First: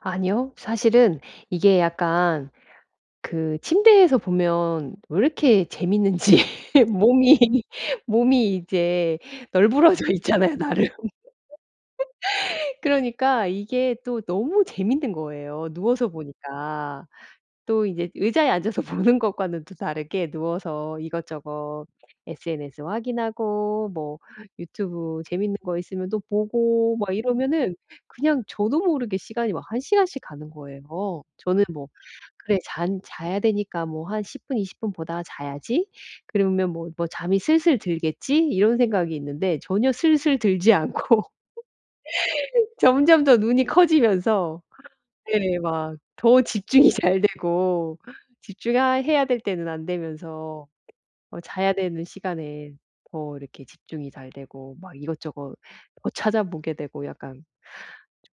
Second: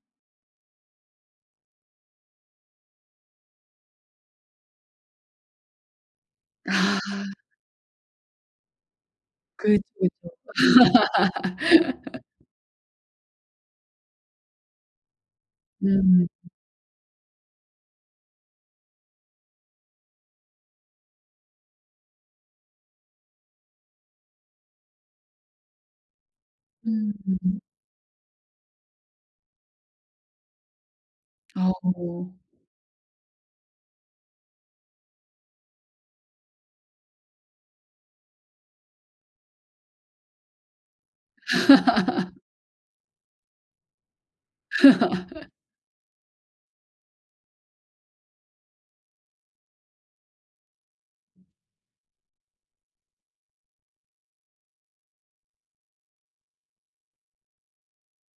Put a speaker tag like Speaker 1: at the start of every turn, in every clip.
Speaker 1: 아니요. 사실은 이게 약간 그 침대에서 보면 왜 이렇게 재밌는지
Speaker 2: 아.
Speaker 1: 몸이 몸이 이제
Speaker 2: 그럴 수
Speaker 1: 널브러져
Speaker 2: 있죠.
Speaker 1: 있잖아요 나름. 그러니까 이게 또 너무 재밌는 거예요, 누워서
Speaker 2: 음.
Speaker 1: 보니까. 또 이제 의자에 앉아서 보는 것과는 또 다르게 누워서 이것저것 SNS 확인하고 뭐 유튜브 재밌는 거 있으면 또 보고 막
Speaker 2: 음.
Speaker 1: 이러면은 그냥 저도 모르게 시간이 막 1 시간씩 가는 거예요. 저는 뭐
Speaker 2: 어.
Speaker 1: 그래 '잔 자야 되니까 뭐 한 10 분 20 분 보다가 자야지.' 그러면 뭐, 뭐 '잠이 슬슬 들겠지.' 이런 생각이 있는데 전혀 슬슬 들지 않고 점점 더 눈이 커지면서 네 막 더 집중이 잘되고 집중하 해야 될 때는 안되면서 어 자야 되는 시간에 더 이렇게 집중이 잘되고 막 이것저것 더 찾아보게 되고 약간 좀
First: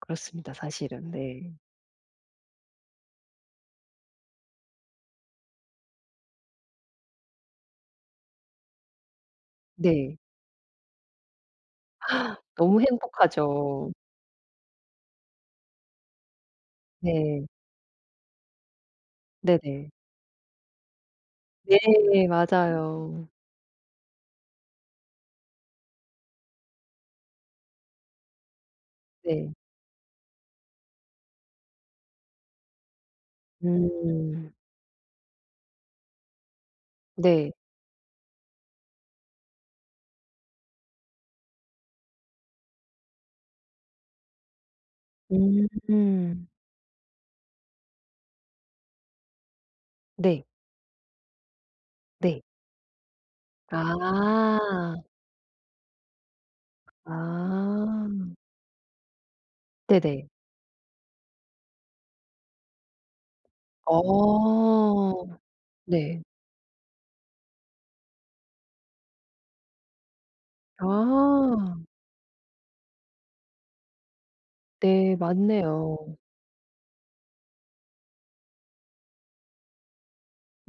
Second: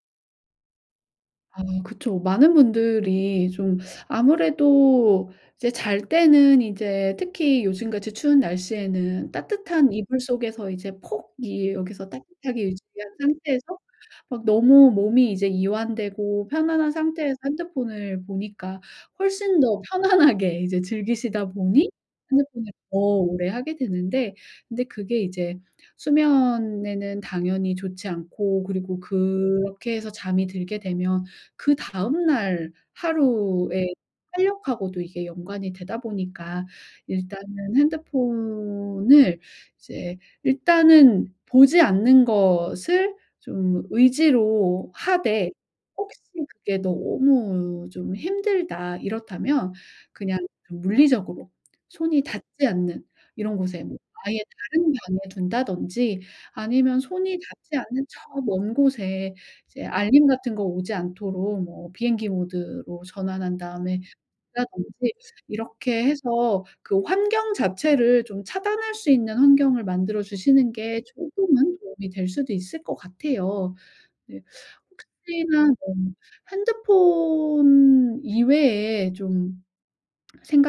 Speaker 1: 그렇습니다 사실은. 네.
Speaker 2: 아 그쵸. 많은 분들이 좀 아무래도 이제 잘 때는 이제 특히 요즘같이 추운 날씨에는 따뜻한
Speaker 1: 네.
Speaker 2: 이불 속에서 이제 폭 이 여기서 따뜻하게
Speaker 1: 너무
Speaker 2: 유지한 상태에서
Speaker 1: 행복하죠.
Speaker 2: 막 너무 몸이 이제 이완되고 편안한 상태에서
Speaker 1: 네.
Speaker 2: 핸드폰을 보니까 훨씬 더
Speaker 1: 네네.
Speaker 2: 편안하게 이제 즐기시다
Speaker 1: 네
Speaker 2: 보니 핸드폰을 더
Speaker 1: 맞아요.
Speaker 2: 오래 하게 되는데 근데 그게 이제 수면에는 당연히 좋지 않고 그리고
Speaker 1: 네.
Speaker 2: 그렇게 해서 잠이 들게 되면 그다음 날 하루의
Speaker 1: 음.
Speaker 2: 활력 하고도 이게 연관이 되다 보니까
Speaker 1: 네.
Speaker 2: 일단은 핸드폰을 이제 일단은 보지 않는 것을 좀 의지로 하되 혹시
Speaker 1: 음.
Speaker 2: '그게 너무 좀 힘들다.' 이렇다면 그냥
Speaker 1: 네.
Speaker 2: 물리적으로 손이
Speaker 1: 네.
Speaker 2: 닿지 않는 이런 곳에 뭐 아예 다른
Speaker 1: 아.
Speaker 2: 방에 둔다든지 아니면 손이 닿지 않는 저
Speaker 1: 아.
Speaker 2: 먼 곳에 이제 알림
Speaker 1: 네네.
Speaker 2: 같은 거 오지 않도록 뭐 비행기 모드로 전환한 다음에
Speaker 1: 어.
Speaker 2: 둔다든지 이렇게
Speaker 1: 네.
Speaker 2: 해서 그 환경 자체를 좀 차단할 수 있는 환경을 만들어 주시는 게 조금은
Speaker 1: 아.
Speaker 2: 도움이 될 수도 있을 것 같아요. 네.
Speaker 1: 네
Speaker 2: 혹시나 뭐
Speaker 1: 맞네요.
Speaker 2: 핸드폰 이외에 좀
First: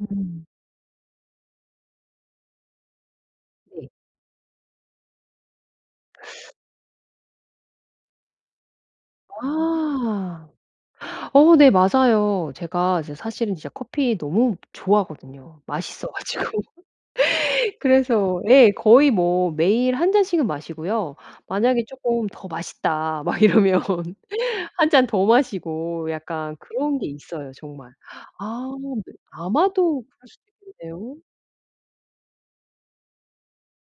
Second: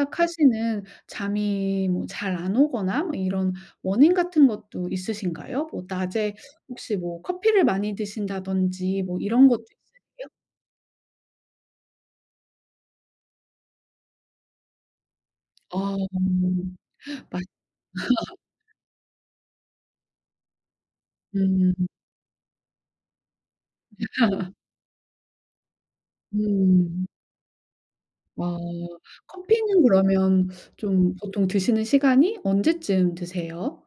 Speaker 1: 음.
Speaker 2: 잠이 뭐 잘 안 오거나 뭐 이런
Speaker 1: 네.
Speaker 2: 원인 같은 것도 있으신가요? 뭐 낮에 혹시 뭐 커피를 많이 드신다든지 뭐 이런 것도 있으세요?
Speaker 1: 아. 어 네 맞아요. 제가 이제 사실은 이제 커피 너무 좋아하거든요,
Speaker 2: 어.
Speaker 1: 맛있어 가지고.
Speaker 2: 맞
Speaker 1: 그래서 예 거의 뭐 매일 1 잔씩은 마시고요. 만약에
Speaker 2: 음.
Speaker 1: 쪼끔 '더 맛있다.' 막 이러면 1 잔 더 마시고 약간 그런
Speaker 2: 음.
Speaker 1: 게 있어요 정말.
Speaker 2: 아.
Speaker 1: 아 네
Speaker 2: 커피는
Speaker 1: 아마도 그럴 수
Speaker 2: 그러면 좀
Speaker 1: 있겠네요.
Speaker 2: 보통 드시는 시간이 언제쯤 드세요?